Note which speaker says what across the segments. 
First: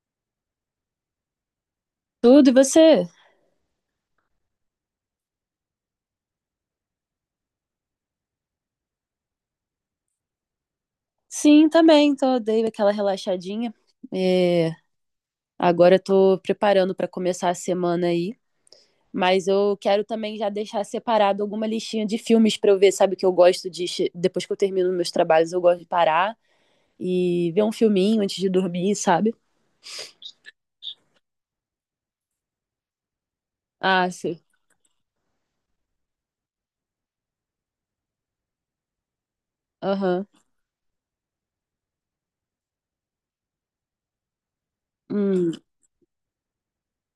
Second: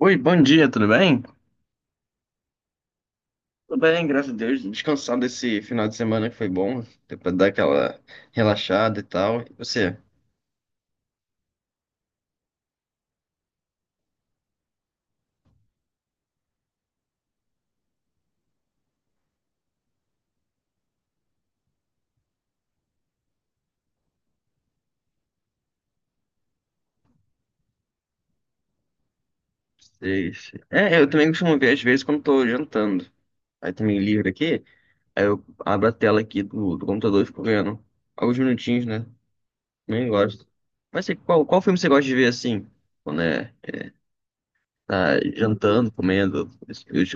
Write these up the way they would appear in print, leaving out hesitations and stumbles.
Speaker 1: Oi, bom dia, tudo bem?
Speaker 2: Tudo, e você?
Speaker 1: Tudo bem, graças a Deus. Descansado desse final de semana que foi bom, deu pra dar aquela relaxada e tal. E você?
Speaker 2: Sim, também. Dei aquela relaxadinha. É, agora eu tô preparando para começar a semana aí. Mas eu quero também já deixar separado alguma listinha de filmes para eu ver, sabe? Que eu gosto de. Depois que eu termino meus trabalhos, eu gosto de parar e ver um filminho antes de dormir, sabe?
Speaker 1: Sei, sei. É, eu também costumo ver às vezes quando tô jantando. Aí também
Speaker 2: Ah,
Speaker 1: livre
Speaker 2: sim.
Speaker 1: aqui, aí eu abro a tela aqui do computador e fico vendo alguns minutinhos, né? Nem
Speaker 2: Aham.
Speaker 1: gosto. Mas assim, qual filme você gosta de ver assim? Quando é, tá
Speaker 2: Hum.
Speaker 1: jantando, comendo,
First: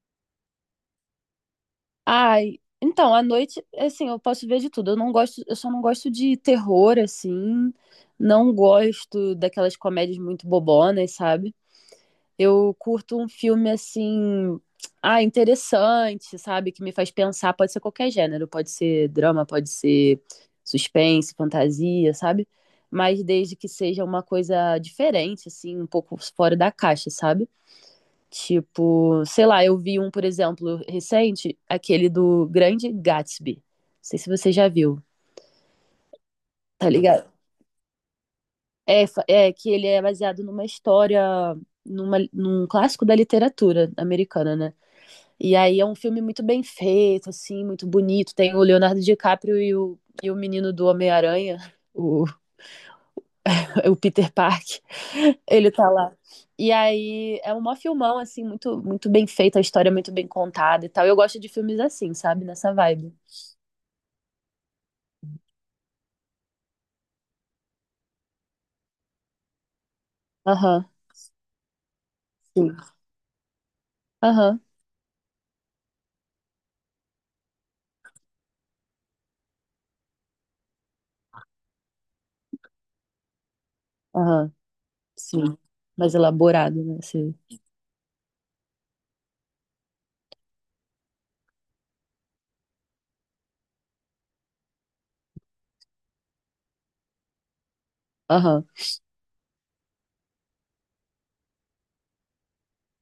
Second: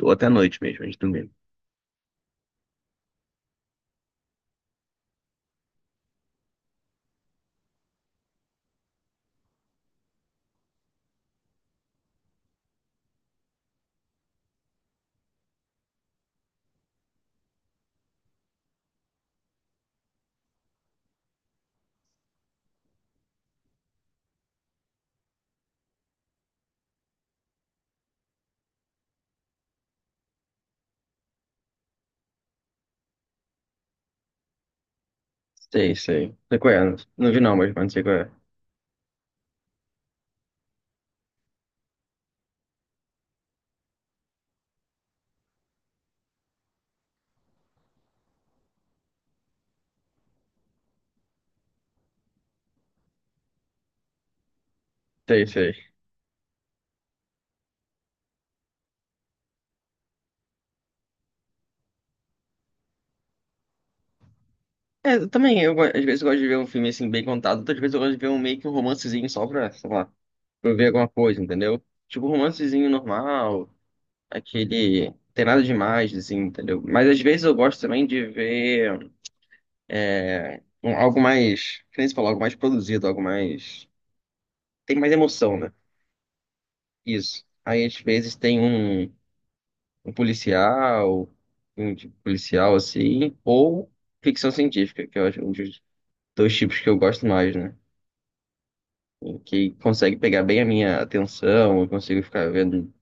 Speaker 1: ou até à noite mesmo, antes de dormir.
Speaker 2: Ai. Então, à noite, assim, eu posso ver de tudo. Eu não gosto, eu só não gosto de terror, assim. Não gosto daquelas comédias muito bobonas, sabe? Eu curto um filme assim, ah, interessante, sabe? Que me faz pensar. Pode ser qualquer gênero, pode ser drama, pode ser suspense, fantasia, sabe? Mas desde que seja uma coisa diferente, assim, um pouco fora da caixa, sabe? Tipo, sei lá, eu vi um, por exemplo, recente, aquele do Grande Gatsby. Não sei se você já viu,
Speaker 1: Sei, sei. Não sei qual
Speaker 2: tá
Speaker 1: é,
Speaker 2: ligado?
Speaker 1: não vi não, mas não sei qual é.
Speaker 2: É, é que ele é baseado numa história, num clássico da literatura americana, né? E aí é um filme muito bem feito, assim, muito bonito. Tem o Leonardo DiCaprio e o menino do Homem-Aranha, o, o Peter Park.
Speaker 1: Sei,
Speaker 2: Ele
Speaker 1: sei.
Speaker 2: tá lá. E aí é um mó filmão, assim, muito, muito bem feito, a história é muito bem contada e tal. Eu gosto de filmes assim, sabe? Nessa vibe.
Speaker 1: É, eu também, às vezes eu gosto de ver um filme assim bem contado, outras vezes eu gosto de ver um meio que um romancezinho só pra, sei lá, pra eu
Speaker 2: Aham,
Speaker 1: ver alguma coisa, entendeu? Tipo, um
Speaker 2: sim.
Speaker 1: romancezinho normal,
Speaker 2: Aham,
Speaker 1: aquele. Tem nada demais, assim, entendeu? Mas às vezes eu gosto também de ver algo mais, que nem você falou, algo mais produzido, algo mais.
Speaker 2: aham,
Speaker 1: Tem mais
Speaker 2: sim.
Speaker 1: emoção, né?
Speaker 2: Mais elaborado, né? Sim.
Speaker 1: Isso. Aí às vezes tem um, um policial, um tipo policial assim, ou ficção científica, que eu acho um dos dois tipos que eu gosto mais, né?
Speaker 2: Aham,
Speaker 1: Que consegue pegar bem a minha atenção, eu consigo ficar vendo,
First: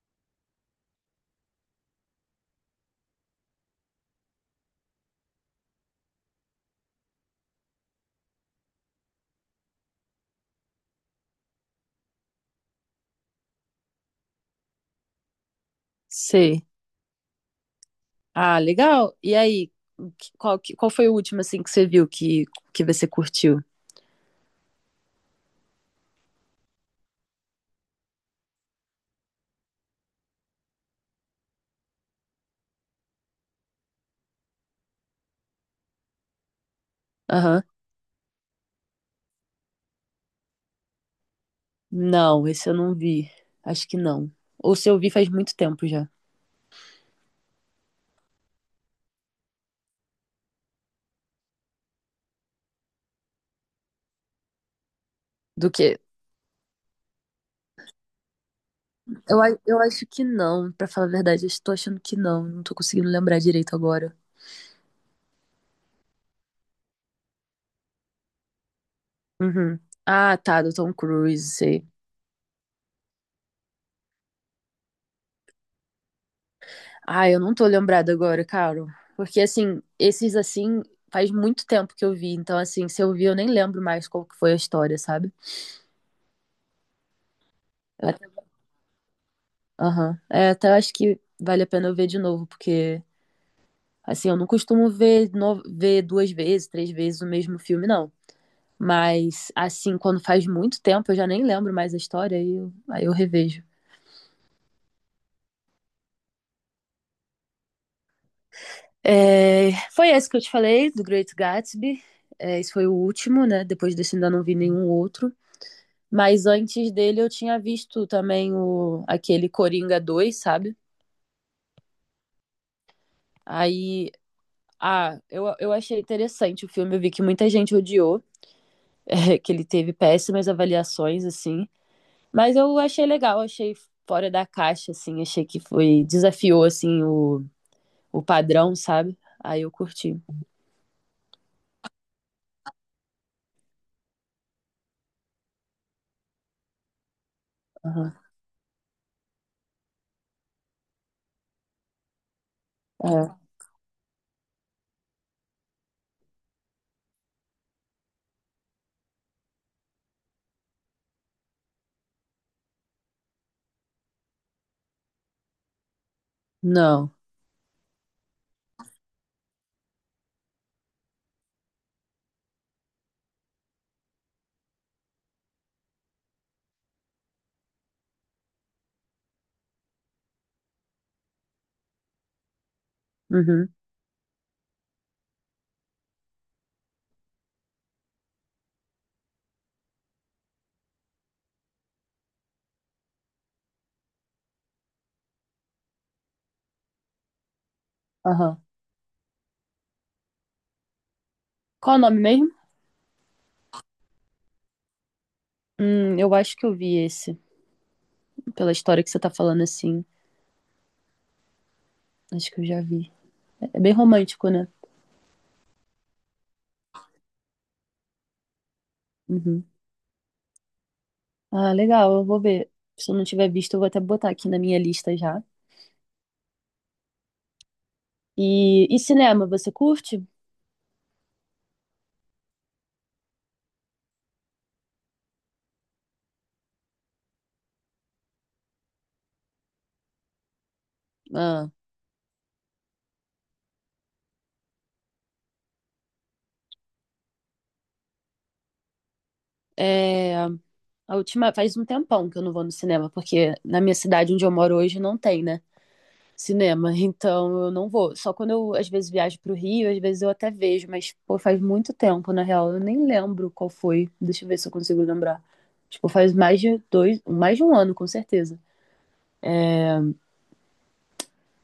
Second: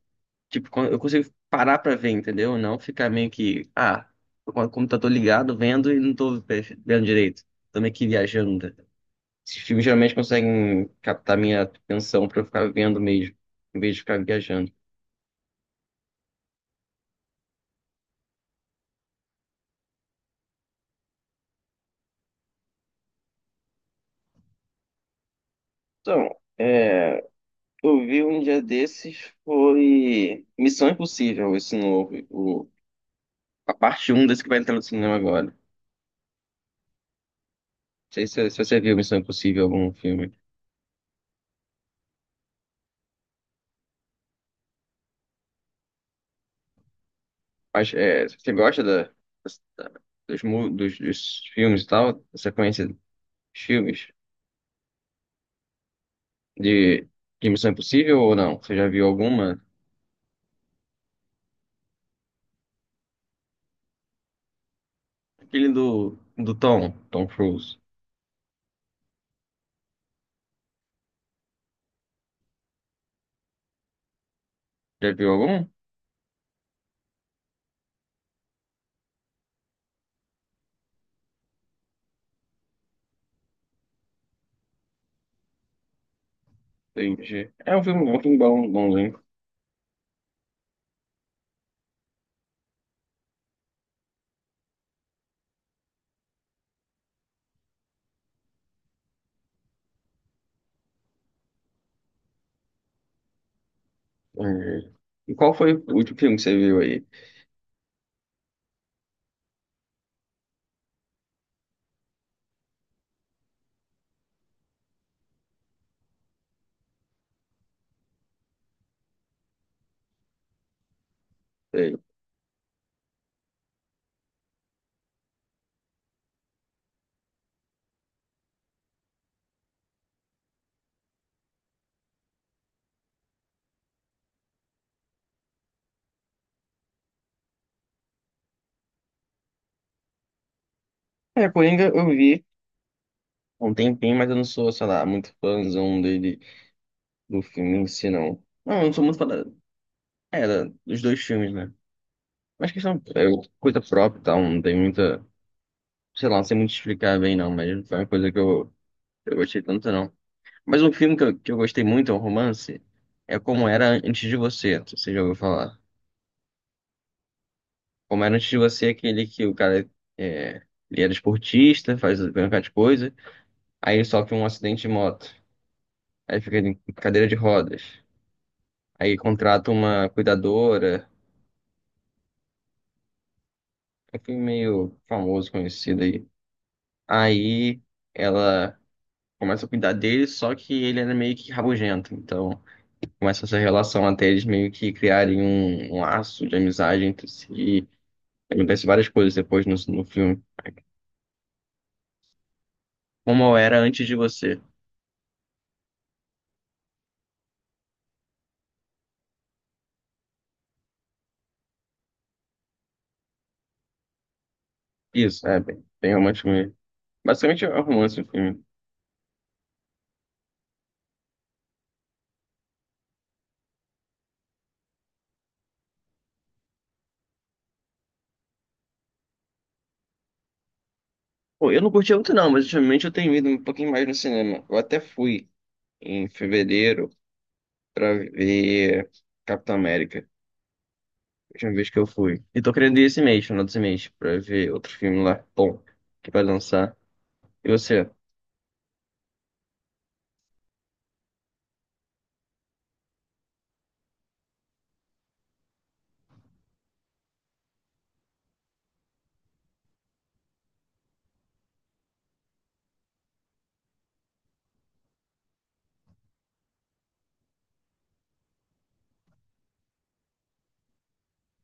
Speaker 1: tipo, eu consigo parar pra ver, entendeu? Não ficar meio que, ah, tô com o computador ligado, vendo e não tô vendo direito. Tô meio que viajando. Esses filmes geralmente conseguem captar minha atenção pra eu ficar vendo mesmo, em vez de ficar viajando.
Speaker 2: sei. Ah, legal. E aí, qual, qual foi o último, assim, que você viu que você curtiu?
Speaker 1: Então, é, eu vi um dia desses foi Missão Impossível, esse novo, o, a parte um desse que vai entrar no cinema agora. Não
Speaker 2: Aham.
Speaker 1: sei se você viu Missão Impossível, algum filme.
Speaker 2: Não, esse eu não vi. Acho que não. Ou se eu vi faz muito tempo já.
Speaker 1: Mas é, você gosta da- dos filmes e tal? Você conhece filmes
Speaker 2: Do que?
Speaker 1: de, de Missão Impossível ou não? Você já viu
Speaker 2: Eu, a-
Speaker 1: alguma?
Speaker 2: eu acho que não, pra falar a verdade. Eu estou achando que não. Não tô conseguindo lembrar direito agora.
Speaker 1: Aquele do Tom Cruise.
Speaker 2: Uhum. Ah, tá, do Tom Cruise, sei.
Speaker 1: Já viu algum?
Speaker 2: Ah, eu não tô lembrada agora, Carol. Porque, assim, esses, assim, faz muito tempo que eu vi. Então, assim, se eu vi, eu nem lembro mais qual que foi a história, sabe?
Speaker 1: Entendi. É
Speaker 2: Eu
Speaker 1: um filme
Speaker 2: até-
Speaker 1: bom, bonzinho.
Speaker 2: Aham. É, até acho que vale a pena eu ver de novo, porque, assim, eu não costumo ver, no... ver duas vezes, três vezes o mesmo filme, não. Mas, assim, quando faz muito tempo, eu já nem lembro mais a história, aí eu revejo.
Speaker 1: Entendi. E qual foi o último filme que você viu aí?
Speaker 2: É, foi esse que eu te falei, do Great Gatsby. É, esse foi o último, né? Depois desse ainda não vi nenhum outro. Mas antes dele eu tinha visto também o, aquele Coringa dois sabe?
Speaker 1: Sei.
Speaker 2: Aí, ah, eu achei interessante o filme. Eu vi que muita gente odiou, que ele teve péssimas avaliações, assim. Mas eu achei legal, achei fora da caixa, assim. Achei que foi, desafiou, assim, o padrão, sabe? Aí eu curti.
Speaker 1: É, Coringa eu vi há um tempinho, mas eu não sou, sei lá, muito fãzão dele, do filme em si,
Speaker 2: Aham.
Speaker 1: não. Não, eu não sou muito fã dos dois filmes, né? Mas questão é
Speaker 2: É.
Speaker 1: coisa própria, e tal, não tem muita, sei lá, não sei muito explicar bem não, mas não foi uma coisa eu gostei tanto não. Mas um filme que eu gostei muito, é um romance, é Como Era Antes de Você, você já ouviu falar.
Speaker 2: Não.
Speaker 1: Como Era Antes de Você é aquele que o cara, é, ele era esportista, faz um bocado de coisa, aí ele sofre um acidente de moto, aí fica em cadeira de rodas, aí contrata uma cuidadora,
Speaker 2: Uhum.
Speaker 1: é um filme meio famoso, conhecido aí. Aí ela começam a cuidar dele, só que ele era meio que rabugento. Então, começa essa relação até eles meio que criarem um laço de amizade entre si. E
Speaker 2: Aham.
Speaker 1: acontece várias coisas depois no filme.
Speaker 2: Qual o nome mesmo?
Speaker 1: Como eu era antes de você.
Speaker 2: Eu acho que eu vi esse. Pela história que você tá falando assim. Acho que eu já vi. É bem romântico, né?
Speaker 1: Isso, é bem, bem romântico mesmo. Basicamente é um romance o filme.
Speaker 2: Uhum. Ah, legal, eu vou ver. Se eu não tiver visto, eu vou até botar aqui na minha lista já. E cinema, você curte?
Speaker 1: Pô, eu não curti muito não, mas ultimamente eu tenho ido um pouquinho mais no cinema. Eu até fui em fevereiro pra ver Capitão América.
Speaker 2: Ah,
Speaker 1: Última vez que eu fui. E tô querendo ir esse mês, final desse mês, pra ver outro filme lá bom que vai lançar. E você?
Speaker 2: é, a última, faz um tempão que eu não vou no cinema, porque na minha cidade onde eu moro hoje não tem, né? Cinema, então eu não vou. Só quando eu às vezes viajo pro Rio, às vezes eu até vejo, mas pô, faz muito tempo, na real, eu nem lembro qual foi. Deixa eu ver se eu consigo lembrar. Tipo, faz mais de dois, mais de um ano, com certeza.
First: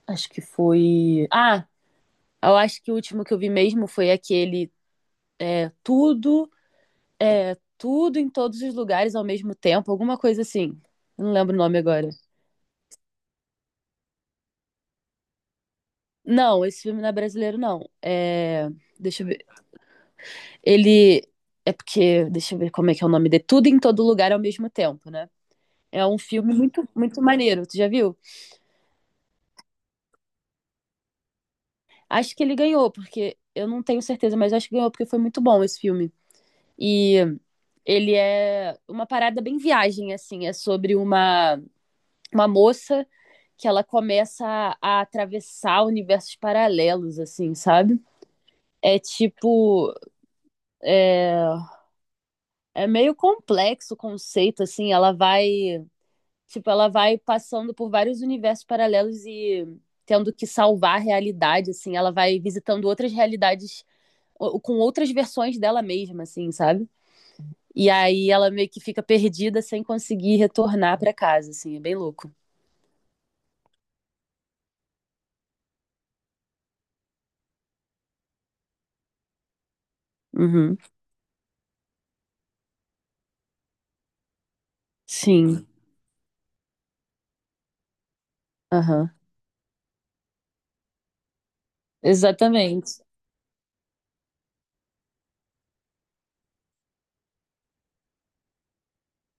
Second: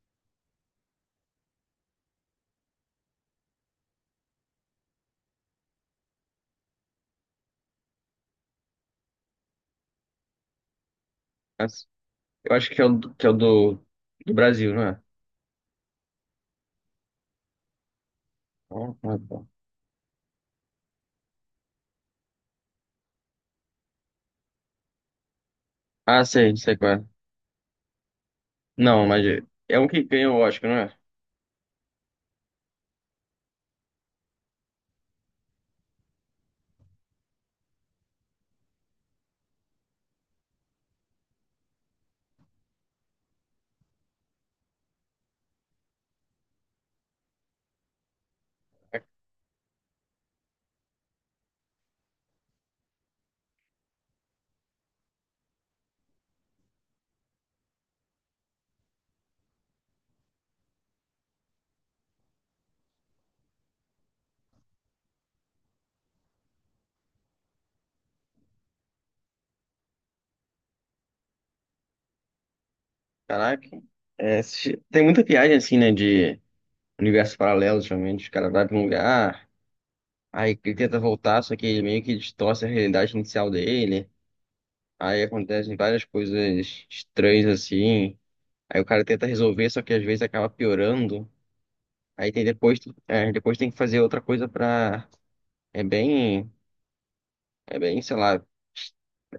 Speaker 2: Acho que foi. Ah, eu acho que o último que eu vi mesmo foi aquele Tudo, Tudo em Todos os Lugares ao mesmo tempo, alguma coisa assim. Eu não lembro o nome
Speaker 1: As-
Speaker 2: agora.
Speaker 1: Eu acho que é que é do Brasil, não é?
Speaker 2: Não, esse filme não é brasileiro, não. É...
Speaker 1: Ah, ah,
Speaker 2: Deixa eu
Speaker 1: tá.
Speaker 2: Ele é porque, deixa eu ver como é que é o nome dele. Tudo em todo lugar ao mesmo tempo, né? É um
Speaker 1: Ah,
Speaker 2: filme
Speaker 1: sei, sei
Speaker 2: muito,
Speaker 1: qual é.
Speaker 2: muito maneiro. Tu já viu?
Speaker 1: Não, mas é um que ganha o Oscar, não é?
Speaker 2: Acho que ele ganhou, porque eu não tenho certeza, mas acho que ganhou porque foi muito bom esse filme. E ele é uma parada bem viagem, assim. É sobre uma moça que ela começa a atravessar universos paralelos, assim, sabe? É tipo. É, é meio complexo o conceito, assim. Ela vai Tipo, ela vai passando por vários universos paralelos e tendo que salvar a realidade, assim. Ela vai visitando outras realidades ou com outras versões dela mesma, assim, sabe? E aí ela meio que fica perdida sem conseguir retornar pra casa, assim. É bem louco.
Speaker 1: Caraca. É, tem muita viagem assim, né? De universos paralelos, geralmente. Os caras vai pra um lugar, aí ele
Speaker 2: Uhum.
Speaker 1: tenta voltar, só que ele meio que distorce a realidade inicial dele. Aí
Speaker 2: Sim.
Speaker 1: acontecem várias coisas estranhas assim. Aí o cara
Speaker 2: Aham.
Speaker 1: tenta resolver, só que às vezes acaba piorando. Aí tem depois,
Speaker 2: Exatamente.
Speaker 1: é, depois tem que fazer outra coisa pra. É bem. É bem, sei lá,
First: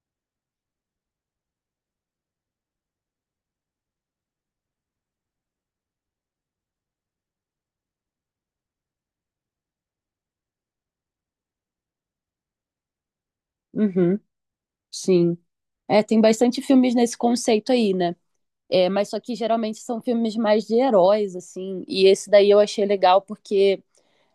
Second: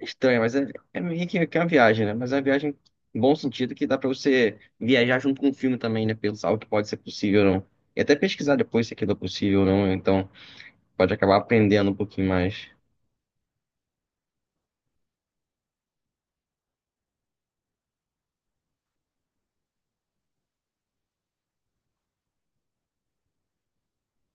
Speaker 1: estranho, mas é, é meio que é uma viagem, né? Mas é uma viagem em bom sentido que dá pra você viajar junto com o filme também, né? Pensar o que pode ser possível ou não. E até pesquisar depois se aquilo é possível ou não, né? Então pode acabar aprendendo um pouquinho mais.
Speaker 2: Uhum. Sim. É, tem bastante filmes nesse conceito aí, né? É, mas só que geralmente são filmes mais de heróis, assim. E esse daí eu achei legal porque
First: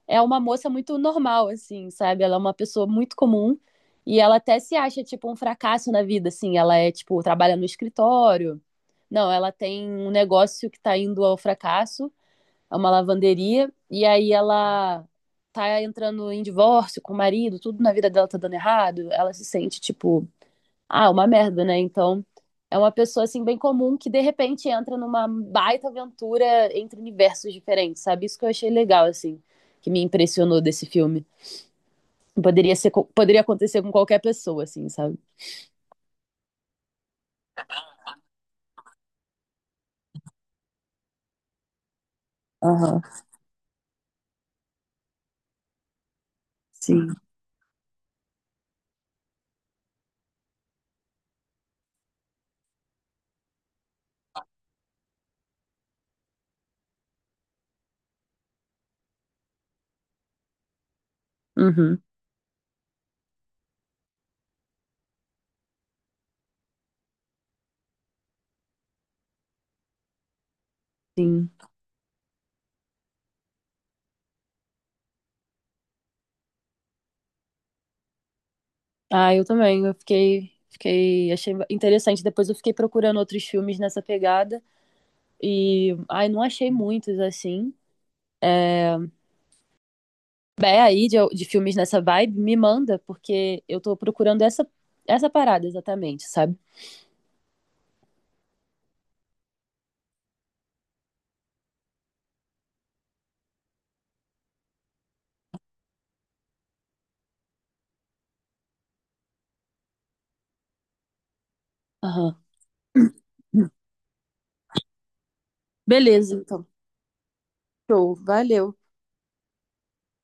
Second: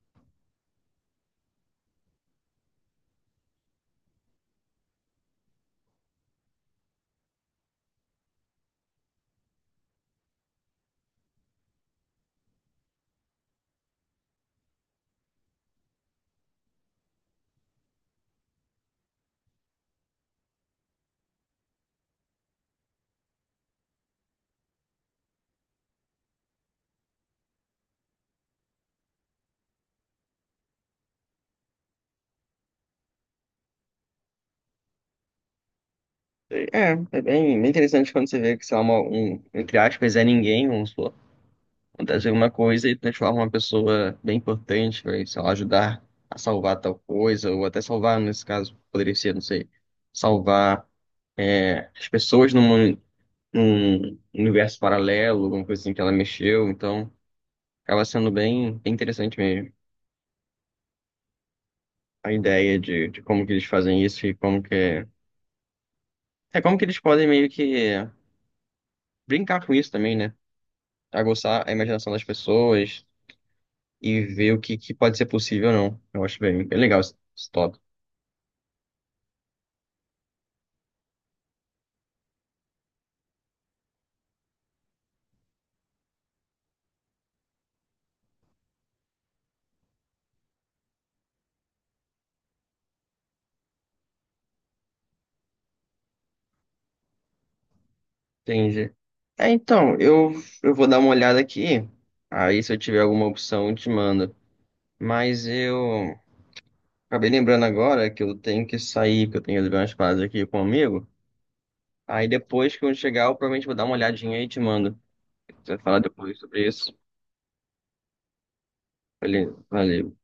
Speaker 2: é uma moça muito normal, assim, sabe? Ela é uma pessoa muito comum e ela até se acha, tipo, um fracasso na vida, assim. Ela é, tipo, trabalha no escritório. Não, ela tem um negócio que tá indo ao fracasso, é uma lavanderia, e aí ela tá entrando em divórcio com o marido, tudo na vida dela tá dando errado. Ela se sente, tipo, ah, é uma merda, né? Então, é uma pessoa assim bem comum que de repente entra numa baita aventura entre universos diferentes, sabe? Isso que eu achei legal assim, que me impressionou desse filme. Poderia ser, poderia acontecer com qualquer pessoa assim, sabe?
Speaker 1: É, é bem, bem interessante quando você vê que, sei lá, uma, um, entre aspas, é ninguém, vamos supor, acontece alguma coisa e
Speaker 2: Aham,
Speaker 1: transforma uma pessoa bem importante, vai, sei lá, ajudar a salvar tal
Speaker 2: sim.
Speaker 1: coisa, ou até salvar, nesse caso, poderia ser, não sei, salvar é, as pessoas no mundo um universo paralelo, alguma coisa assim que ela mexeu, então acaba sendo bem, bem interessante mesmo
Speaker 2: Uhum,
Speaker 1: a ideia de como que eles fazem isso e como que é como que eles podem meio que brincar com isso também, né?
Speaker 2: sim.
Speaker 1: Aguçar a imaginação das pessoas e ver que pode ser possível ou não. Eu acho bem, bem legal esse tópico.
Speaker 2: Ah, eu também, eu fiquei Fiquei, achei interessante. Depois eu fiquei procurando outros filmes nessa pegada e, ai, não achei muitos assim. Souber aí de filmes nessa vibe, me manda, porque eu tô procurando essa parada exatamente, sabe?
Speaker 1: Entendi. É, então, eu vou dar uma olhada aqui. Aí, se eu tiver alguma opção, eu te mando. Mas eu acabei lembrando agora que eu tenho que sair, que eu tenho que levar umas paradas aqui com um amigo. Aí
Speaker 2: Aham.
Speaker 1: depois que eu chegar, eu provavelmente vou dar uma olhadinha e te mando. Você vai falar
Speaker 2: Beleza,
Speaker 1: depois sobre
Speaker 2: então.
Speaker 1: isso.
Speaker 2: Show, valeu.
Speaker 1: Valeu, valeu.